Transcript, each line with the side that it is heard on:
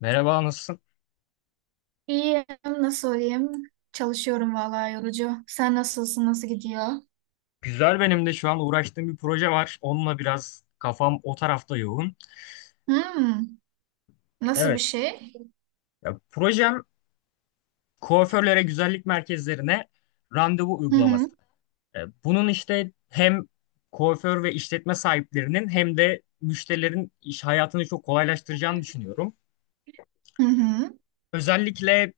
left: Merhaba, nasılsın?
right: İyiyim, nasıl olayım? Çalışıyorum vallahi yorucu. Sen nasılsın, nasıl gidiyor?
left: Güzel benim de şu an uğraştığım bir proje var. Onunla biraz kafam o tarafta yoğun.
right: Hmm, Nasıl bir
left: Evet,
right: şey?
left: ya, projem kuaförlere, güzellik merkezlerine randevu
right: Hı hı,
left: uygulaması. Bunun işte hem kuaför ve işletme sahiplerinin hem de müşterilerin iş hayatını çok kolaylaştıracağını düşünüyorum.
right: hı hı,
left: Özellikle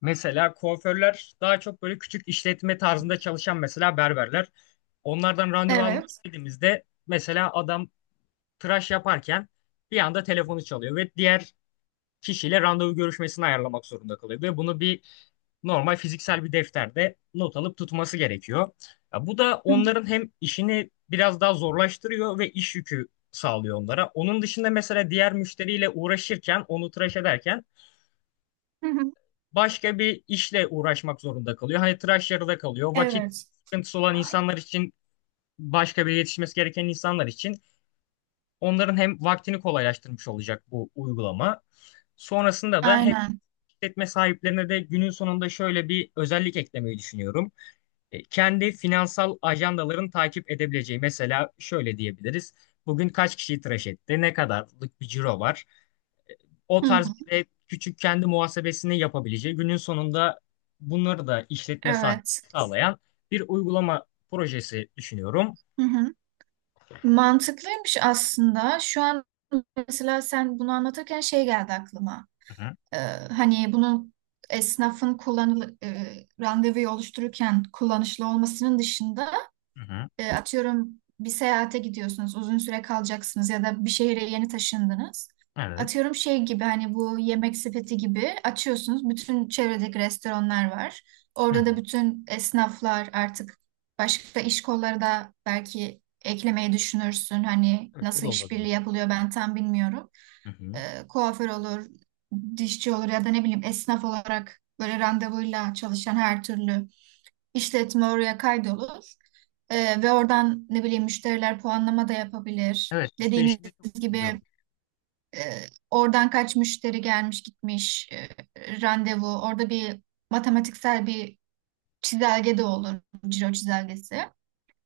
left: mesela kuaförler daha çok böyle küçük işletme tarzında çalışan mesela berberler. Onlardan randevu almak
right: evet.
left: istediğimizde mesela adam tıraş yaparken bir anda telefonu çalıyor ve diğer kişiyle randevu görüşmesini ayarlamak zorunda kalıyor. Ve bunu bir normal fiziksel bir defterde not alıp tutması gerekiyor. Ya bu da
right: Hı
left: onların hem işini biraz daha zorlaştırıyor ve iş yükü sağlıyor onlara. Onun dışında mesela diğer müşteriyle uğraşırken, onu tıraş ederken
right: hı,
left: başka bir işle uğraşmak zorunda kalıyor. Hani tıraş yarıda kalıyor. Vakit
right: evet,
left: sıkıntısı olan insanlar için, başka bir yetişmesi gereken insanlar için onların hem vaktini kolaylaştırmış olacak bu uygulama. Sonrasında da hem
right: aynen.
left: işletme sahiplerine de günün sonunda şöyle bir özellik eklemeyi düşünüyorum. Kendi finansal ajandaların takip edebileceği mesela şöyle diyebiliriz. Bugün kaç kişiyi tıraş etti? Ne kadarlık bir ciro var? O
right: Hı
left: tarz
right: hı,
left: bir de küçük kendi muhasebesini yapabileceği günün sonunda bunları da işletme sahibi
right: evet.
left: sağlayan bir uygulama projesi düşünüyorum.
right: Hı hı. Mantıklıymış aslında. Şu an mesela sen bunu anlatırken şey geldi aklıma.
left: Hı hı,
right: Ee, Hani bunun esnafın randevuyu oluştururken kullanışlı olmasının dışında
left: hı hı,
right: Atıyorum bir seyahate gidiyorsunuz, uzun süre kalacaksınız ya da bir şehre yeni taşındınız.
left: evet.
right: Atıyorum şey gibi hani bu yemek sepeti gibi açıyorsunuz. Bütün çevredeki restoranlar var.
left: Hı
right: Orada da
left: hı.
right: bütün esnaflar artık başka iş kolları da belki eklemeyi düşünürsün. Hani
left: Evet, o da
right: nasıl işbirliği
left: olabilir.
right: yapılıyor ben tam bilmiyorum.
left: Hı hı.
right: Kuaför olur, dişçi olur ya da ne bileyim esnaf olarak böyle randevuyla çalışan her türlü işletme oraya kaydolur. Ve oradan ne bileyim müşteriler puanlama da yapabilir.
left: Evet, müşteri
right: Dediğiniz
left: için de çok güzel
right: gibi
left: olur.
right: e, oradan kaç müşteri gelmiş gitmiş randevu. Orada bir matematiksel bir çizelge de olur. Ciro çizelgesi.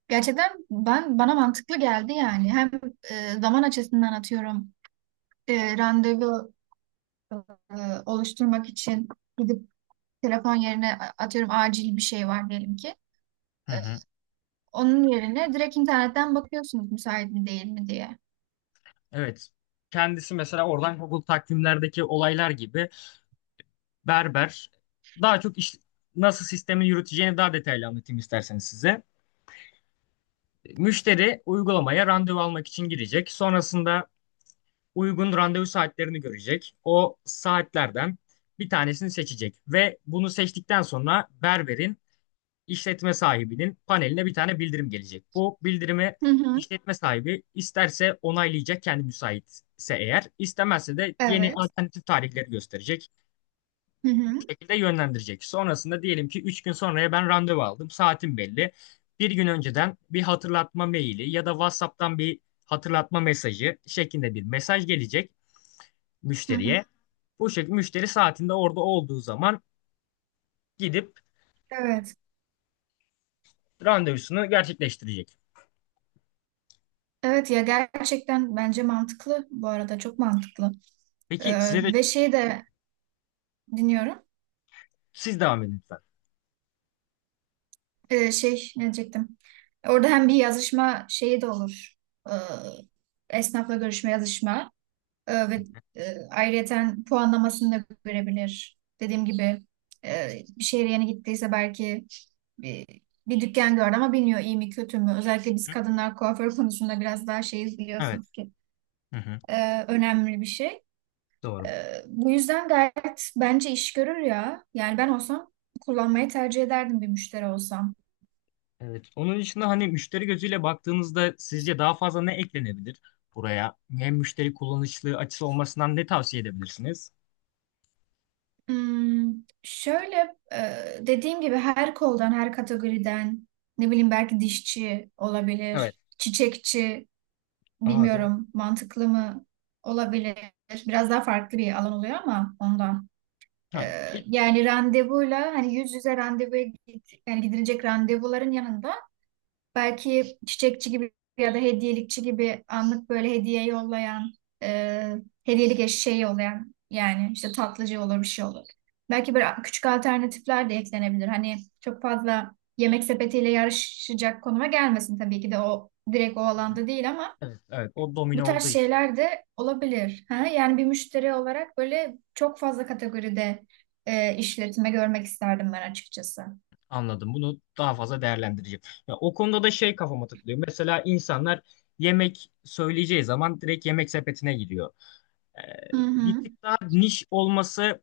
right: Gerçekten ben bana mantıklı geldi yani. Hem zaman açısından atıyorum randevu e, oluşturmak için gidip telefon yerine atıyorum acil bir şey var diyelim ki.
left: Hı
right: E,
left: hı.
right: Onun yerine direkt internetten bakıyorsunuz müsait mi değil mi diye.
left: Evet. Kendisi mesela oradan Google takvimlerdeki olaylar gibi berber daha çok iş, nasıl sistemi yürüteceğini daha detaylı anlatayım isterseniz size. Müşteri uygulamaya randevu almak için girecek. Sonrasında uygun randevu saatlerini görecek. O saatlerden bir tanesini seçecek ve bunu seçtikten sonra berberin işletme sahibinin paneline bir tane bildirim gelecek. Bu bildirimi
right: Hı hı.
left: işletme sahibi isterse onaylayacak kendi müsaitse eğer, istemezse de yeni
right: Evet.
left: alternatif tarihleri gösterecek
right: Hı
left: bu
right: hı.
left: şekilde yönlendirecek. Sonrasında diyelim ki 3 gün sonraya ben randevu aldım, saatim belli. Bir gün önceden bir hatırlatma maili ya da WhatsApp'tan bir hatırlatma mesajı şeklinde bir mesaj gelecek
right: Hı hı.
left: müşteriye. Bu şekilde müşteri saatinde orada olduğu zaman gidip
right: Evet.
left: randevusunu gerçekleştirecek.
right: Evet ya gerçekten bence mantıklı bu arada çok mantıklı.
left: Peki size de,
right: Ve şeyi de dinliyorum.
left: siz devam edin lütfen.
right: Şey ne diyecektim? Orada hem bir yazışma şeyi de olur. Ee, Esnafla görüşme yazışma ve ayrıyeten puanlamasını da görebilir. Dediğim gibi e, bir şehre yeni gittiyse belki bir, bir dükkan gördü ama bilmiyor iyi mi kötü mü. Özellikle biz kadınlar kuaför konusunda biraz daha şeyiz
left: Evet.
right: biliyorsunuz ki
left: Hı hı.
right: önemli bir şey.
left: Doğru.
right: Bu yüzden gayet bence iş görür ya. Yani ben olsam kullanmayı tercih ederdim bir müşteri olsam.
left: Evet. Onun dışında hani müşteri gözüyle baktığınızda sizce daha fazla ne eklenebilir buraya? Hem müşteri kullanışlı açısı olmasından ne tavsiye edebilirsiniz?
right: Hmm, şöyle e, dediğim gibi her koldan, her kategoriden ne bileyim belki dişçi
left: Evet.
right: olabilir, çiçekçi
left: Aa doğru.
right: bilmiyorum mantıklı mı olabilir. Biraz daha farklı bir alan oluyor ama ondan. Ee,
left: Ha, bir-
right: Yani randevuyla hani yüz yüze randevuya git, yani gidilecek randevuların yanında belki çiçekçi gibi ya da hediyelikçi gibi anlık böyle hediye yollayan, e, hediyelik eşeği yollayan yani işte tatlıcı olur bir şey olur. Belki böyle küçük alternatifler de eklenebilir. Hani çok fazla yemek sepetiyle yarışacak konuma gelmesin tabii ki de o direkt o alanda değil ama
left: evet, evet. O
right: bu
left: domino
right: tarz
left: olduğu için
right: şeyler de olabilir. Ha? Yani bir müşteri olarak böyle çok fazla kategoride işletme görmek isterdim ben açıkçası.
left: anladım. Bunu daha fazla değerlendireceğim. Ya, o konuda da şey kafama takılıyor. Mesela insanlar yemek söyleyeceği zaman direkt yemek sepetine gidiyor. Ee,
right: Hı
left: Bir
right: hı.
left: tık daha niş olması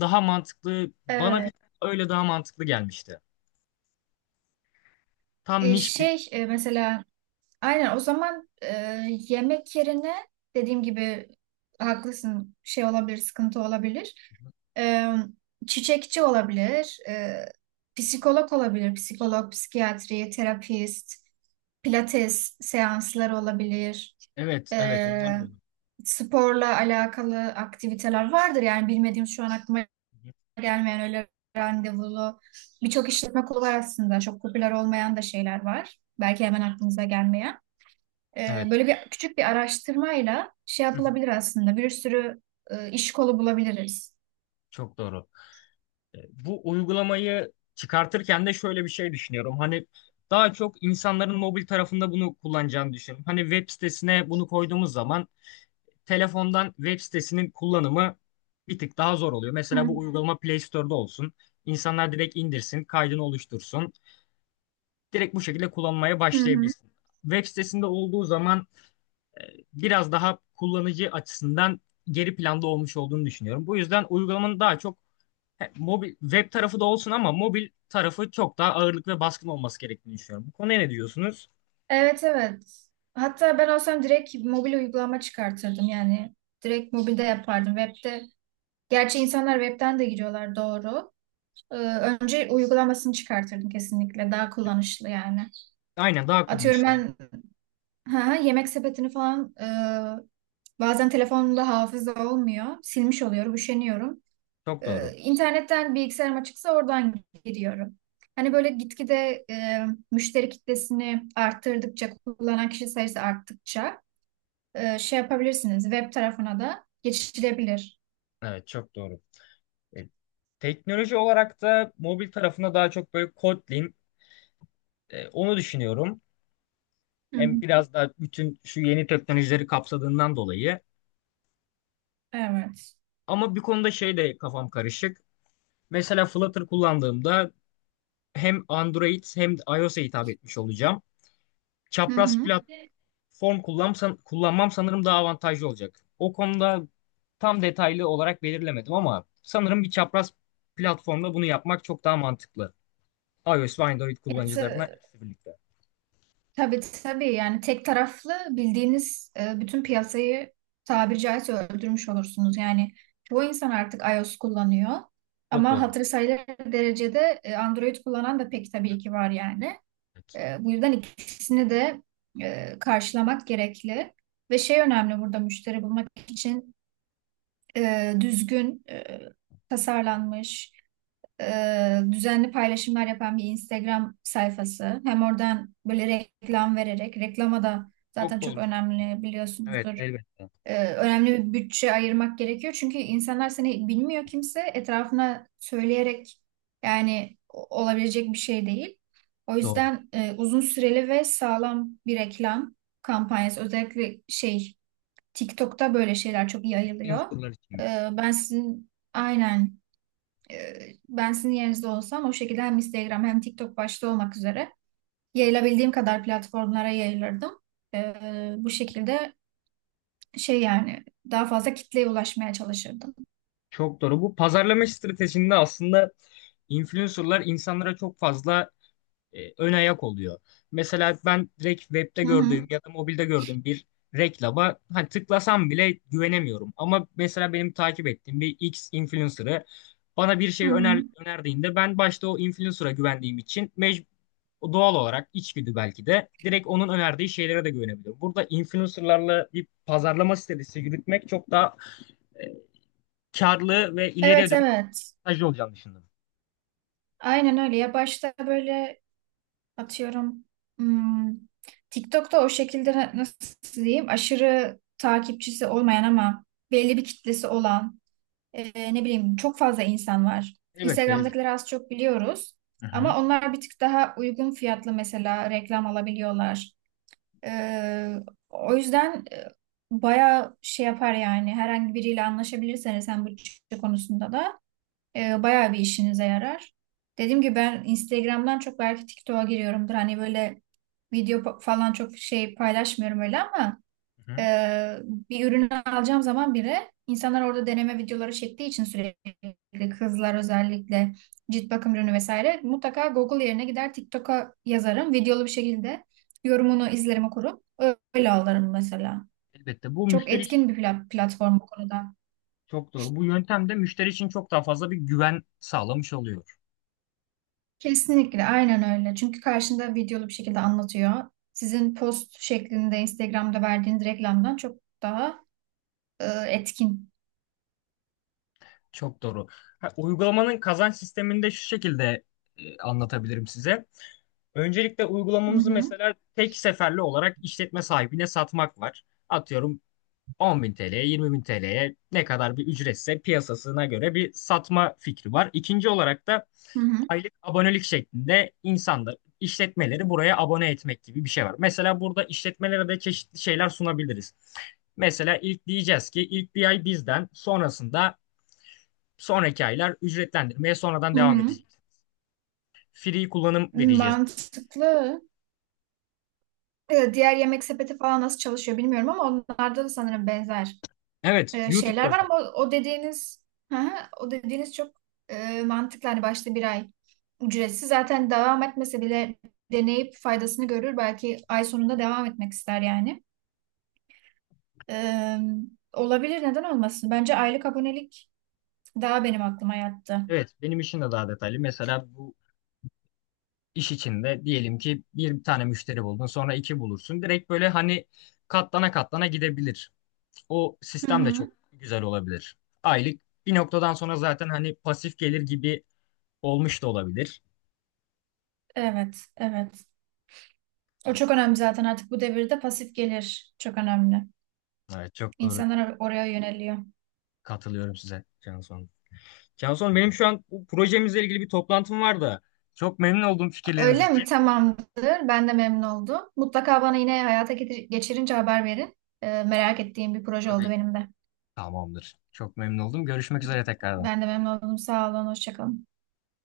left: daha mantıklı. Bana bir
right: Evet.
left: tık öyle daha mantıklı gelmişti. Tam niş bir.
right: Mesela aynen o zaman, yemek yerine dediğim gibi haklısın şey olabilir sıkıntı olabilir. E, Çiçekçi olabilir, psikolog olabilir, psikolog, psikiyatri, terapist, pilates seansları olabilir.
left: Evet, evet onlar
right: E,
left: da olur.
right: Sporla alakalı aktiviteler vardır yani bilmediğim şu an aklıma
left: Hı hı.
right: gelmeyen öyle randevulu birçok işletme kolu var aslında çok popüler olmayan da şeyler var. Belki hemen aklınıza gelmeyen.
left: Evet.
right: Böyle bir küçük bir araştırmayla şey
left: Hı hı.
right: yapılabilir aslında. Bir sürü iş kolu bulabiliriz.
left: Çok doğru. E, Bu uygulamayı çıkartırken de şöyle bir şey düşünüyorum. Hani daha çok insanların mobil tarafında bunu kullanacağını düşünüyorum. Hani web sitesine bunu koyduğumuz zaman telefondan web sitesinin kullanımı bir tık daha zor oluyor.
right: Hı
left: Mesela bu uygulama Play Store'da olsun. İnsanlar direkt indirsin, kaydını oluştursun. Direkt bu şekilde kullanmaya
right: hı. Hı.
left: başlayabilsin. Web sitesinde olduğu zaman e, biraz daha kullanıcı açısından geri planda olmuş olduğunu düşünüyorum. Bu yüzden uygulamanın daha çok he, mobil web tarafı da olsun ama mobil tarafı çok daha ağırlık ve baskın olması gerektiğini düşünüyorum. Bu konuya ne diyorsunuz?
right: Evet, evet. Hatta ben olsam direkt mobil uygulama çıkartırdım yani. Direkt mobilde yapardım. Web'de. Gerçi insanlar web'ten de giriyorlar doğru. Önce uygulamasını çıkartırdım kesinlikle. Daha kullanışlı yani.
left: Aynen daha
right: Atıyorum
left: kullanışlı.
right: ben ha, yemek sepetini falan bazen telefonumda hafıza olmuyor. Silmiş oluyorum, üşeniyorum.
left: Çok doğru.
right: İnternetten bilgisayarım açıksa oradan giriyorum. Hani böyle gitgide e, müşteri kitlesini arttırdıkça, kullanan kişi sayısı arttıkça şey yapabilirsiniz. Web tarafına da geçilebilir.
left: Evet çok doğru. E, Teknoloji olarak da mobil tarafına daha çok böyle Kotlin onu düşünüyorum.
right: Hı
left: Hem
right: hı.
left: biraz daha bütün şu yeni teknolojileri kapsadığından dolayı.
right: Evet.
left: Ama bir konuda şey de kafam karışık. Mesela Flutter kullandığımda hem Android hem de iOS'a hitap etmiş olacağım.
right: Hı
left: Çapraz
right: hı.
left: platform kullansam, kullanmam sanırım daha avantajlı olacak. O konuda tam detaylı olarak belirlemedim ama sanırım bir çapraz platformda bunu yapmak çok daha mantıklı. iOS ve Android
right: Evet,
left: kullanıcılarına ikisi birlikte.
right: tabii tabii yani tek taraflı bildiğiniz bütün piyasayı tabiri caizse öldürmüş olursunuz. Yani çoğu insan artık iOS kullanıyor
left: Çok
right: ama
left: doğru.
right: hatırı sayılır derecede Android kullanan da pek tabii ki var yani.
left: Evet.
right: Bu yüzden ikisini de karşılamak gerekli. Ve şey önemli burada müşteri bulmak için düzgün, tasarlanmış, düzenli paylaşımlar yapan bir Instagram sayfası. Hem oradan böyle reklam vererek, reklama da zaten
left: Çok
right: çok
left: doğru.
right: önemli
left: Evet,
right: biliyorsunuzdur,
left: elbette.
right: önemli bir bütçe ayırmak gerekiyor. Çünkü insanlar seni bilmiyor kimse etrafına söyleyerek yani olabilecek bir şey değil. O
left: Doğru.
right: yüzden uzun süreli ve sağlam bir reklam kampanyası, özellikle şey, TikTok'ta böyle şeyler çok iyi yayılıyor.
left: Influencerlar için.
right: E, ben sizin aynen e, ben sizin yerinizde olsam o şekilde hem Instagram hem TikTok başta olmak üzere yayılabildiğim kadar platformlara yayılırdım. E, Bu şekilde şey yani daha fazla kitleye ulaşmaya çalışırdım.
left: Çok doğru. Bu pazarlama stratejinde aslında influencerlar insanlara çok fazla ön ayak oluyor. Mesela ben direkt webde
right: Hı hı.
left: gördüğüm ya da mobilde gördüğüm bir reklama hani tıklasam bile güvenemiyorum. Ama mesela benim takip ettiğim bir X influencer'ı bana bir
right: Hı
left: şey
right: hı.
left: önerdiğinde ben başta o influencer'a güvendiğim için doğal olarak içgüdü belki de direkt onun önerdiği şeylere de güvenebiliyorum. Burada influencer'larla bir pazarlama stratejisi yürütmek çok daha e, karlı ve ileriye
right: Evet,
left: dönük
right: evet.
left: mesajlı olacağını düşündüm.
right: Aynen öyle. Ya başta böyle atıyorum, hmm, TikTok'ta o şekilde nasıl diyeyim aşırı takipçisi olmayan ama belli bir kitlesi olan ne bileyim çok fazla insan var.
left: Elbette, elbette.
right: Instagram'dakileri az çok biliyoruz.
left: Hı hı,
right: Ama onlar bir tık daha uygun fiyatlı mesela reklam alabiliyorlar. Ee, O yüzden bayağı şey yapar yani herhangi biriyle anlaşabilirseniz hem bütçe konusunda da bayağı bir işinize yarar. Dediğim gibi ben Instagram'dan çok belki TikTok'a giriyorumdur. Hani böyle video falan çok şey paylaşmıyorum öyle ama
left: hı hı.
right: ee, bir ürünü alacağım zaman bile insanlar orada deneme videoları çektiği için sürekli kızlar özellikle cilt bakım ürünü vesaire mutlaka Google yerine gider TikTok'a yazarım, videolu bir şekilde yorumunu izlerim okurum, öyle alırım mesela.
left: Elbette bu
right: Çok
left: müşteri.
right: etkin bir platform bu konuda.
left: Çok doğru. Bu yöntem de müşteri için çok daha fazla bir güven sağlamış oluyor.
right: Kesinlikle aynen öyle. Çünkü karşında videolu bir şekilde anlatıyor. Sizin post şeklinde Instagram'da verdiğiniz reklamdan çok daha etkin.
left: Çok doğru. Ha, uygulamanın kazanç sistemini de şu şekilde anlatabilirim size. Öncelikle
right: Hı
left: uygulamamızı
right: hı.
left: mesela tek seferli olarak işletme sahibine satmak var. Atıyorum 10 bin TL'ye, 20 bin TL'ye ne kadar bir ücretse piyasasına göre bir satma fikri var. İkinci olarak da
right: Hı hı.
left: aylık abonelik şeklinde insanlar, işletmeleri buraya abone etmek gibi bir şey var. Mesela burada işletmelere de çeşitli şeyler sunabiliriz. Mesela ilk diyeceğiz ki ilk bir ay bizden sonrasında sonraki aylar ücretlendirmeye sonradan
right: Hı
left: devam
right: hı.
left: edecek. Free kullanım vereceğiz.
right: Mantıklı. Diğer yemek sepeti falan nasıl çalışıyor bilmiyorum ama onlarda da sanırım benzer
left: Evet, YouTube'da
right: şeyler var ama
left: özellikle.
right: o dediğiniz hı hı, o dediğiniz çok mantıklı. Hani başta bir ay ücretsiz zaten devam etmese bile deneyip faydasını görür. Belki ay sonunda devam etmek ister yani. E, Olabilir neden olmasın? Bence aylık abonelik daha benim aklıma yattı.
left: Evet, benim işim de daha detaylı. Mesela bu iş içinde diyelim ki bir tane müşteri buldun sonra iki bulursun. Direkt böyle hani katlana katlana gidebilir. O
right: Hı
left: sistem de çok
right: hı.
left: güzel olabilir. Aylık bir noktadan sonra zaten hani pasif gelir gibi olmuş da olabilir.
right: Evet, evet. O
left: Evet,
right: çok önemli zaten artık bu devirde pasif gelir çok önemli.
left: evet çok doğru,
right: İnsanlar oraya yöneliyor.
left: katılıyorum size Canson. Canson benim şu an bu projemizle ilgili bir toplantım var da çok memnun oldum fikirleriniz
right: Öyle
left: için.
right: mi? Tamamdır. Ben de memnun oldum. Mutlaka bana yine hayata geçirince haber verin. Merak ettiğim bir proje oldu
left: Tabii.
right: benim de.
left: Tamamdır. Çok memnun oldum. Görüşmek üzere tekrardan.
right: Ben de memnun oldum. Sağ olun. Hoşça kalın.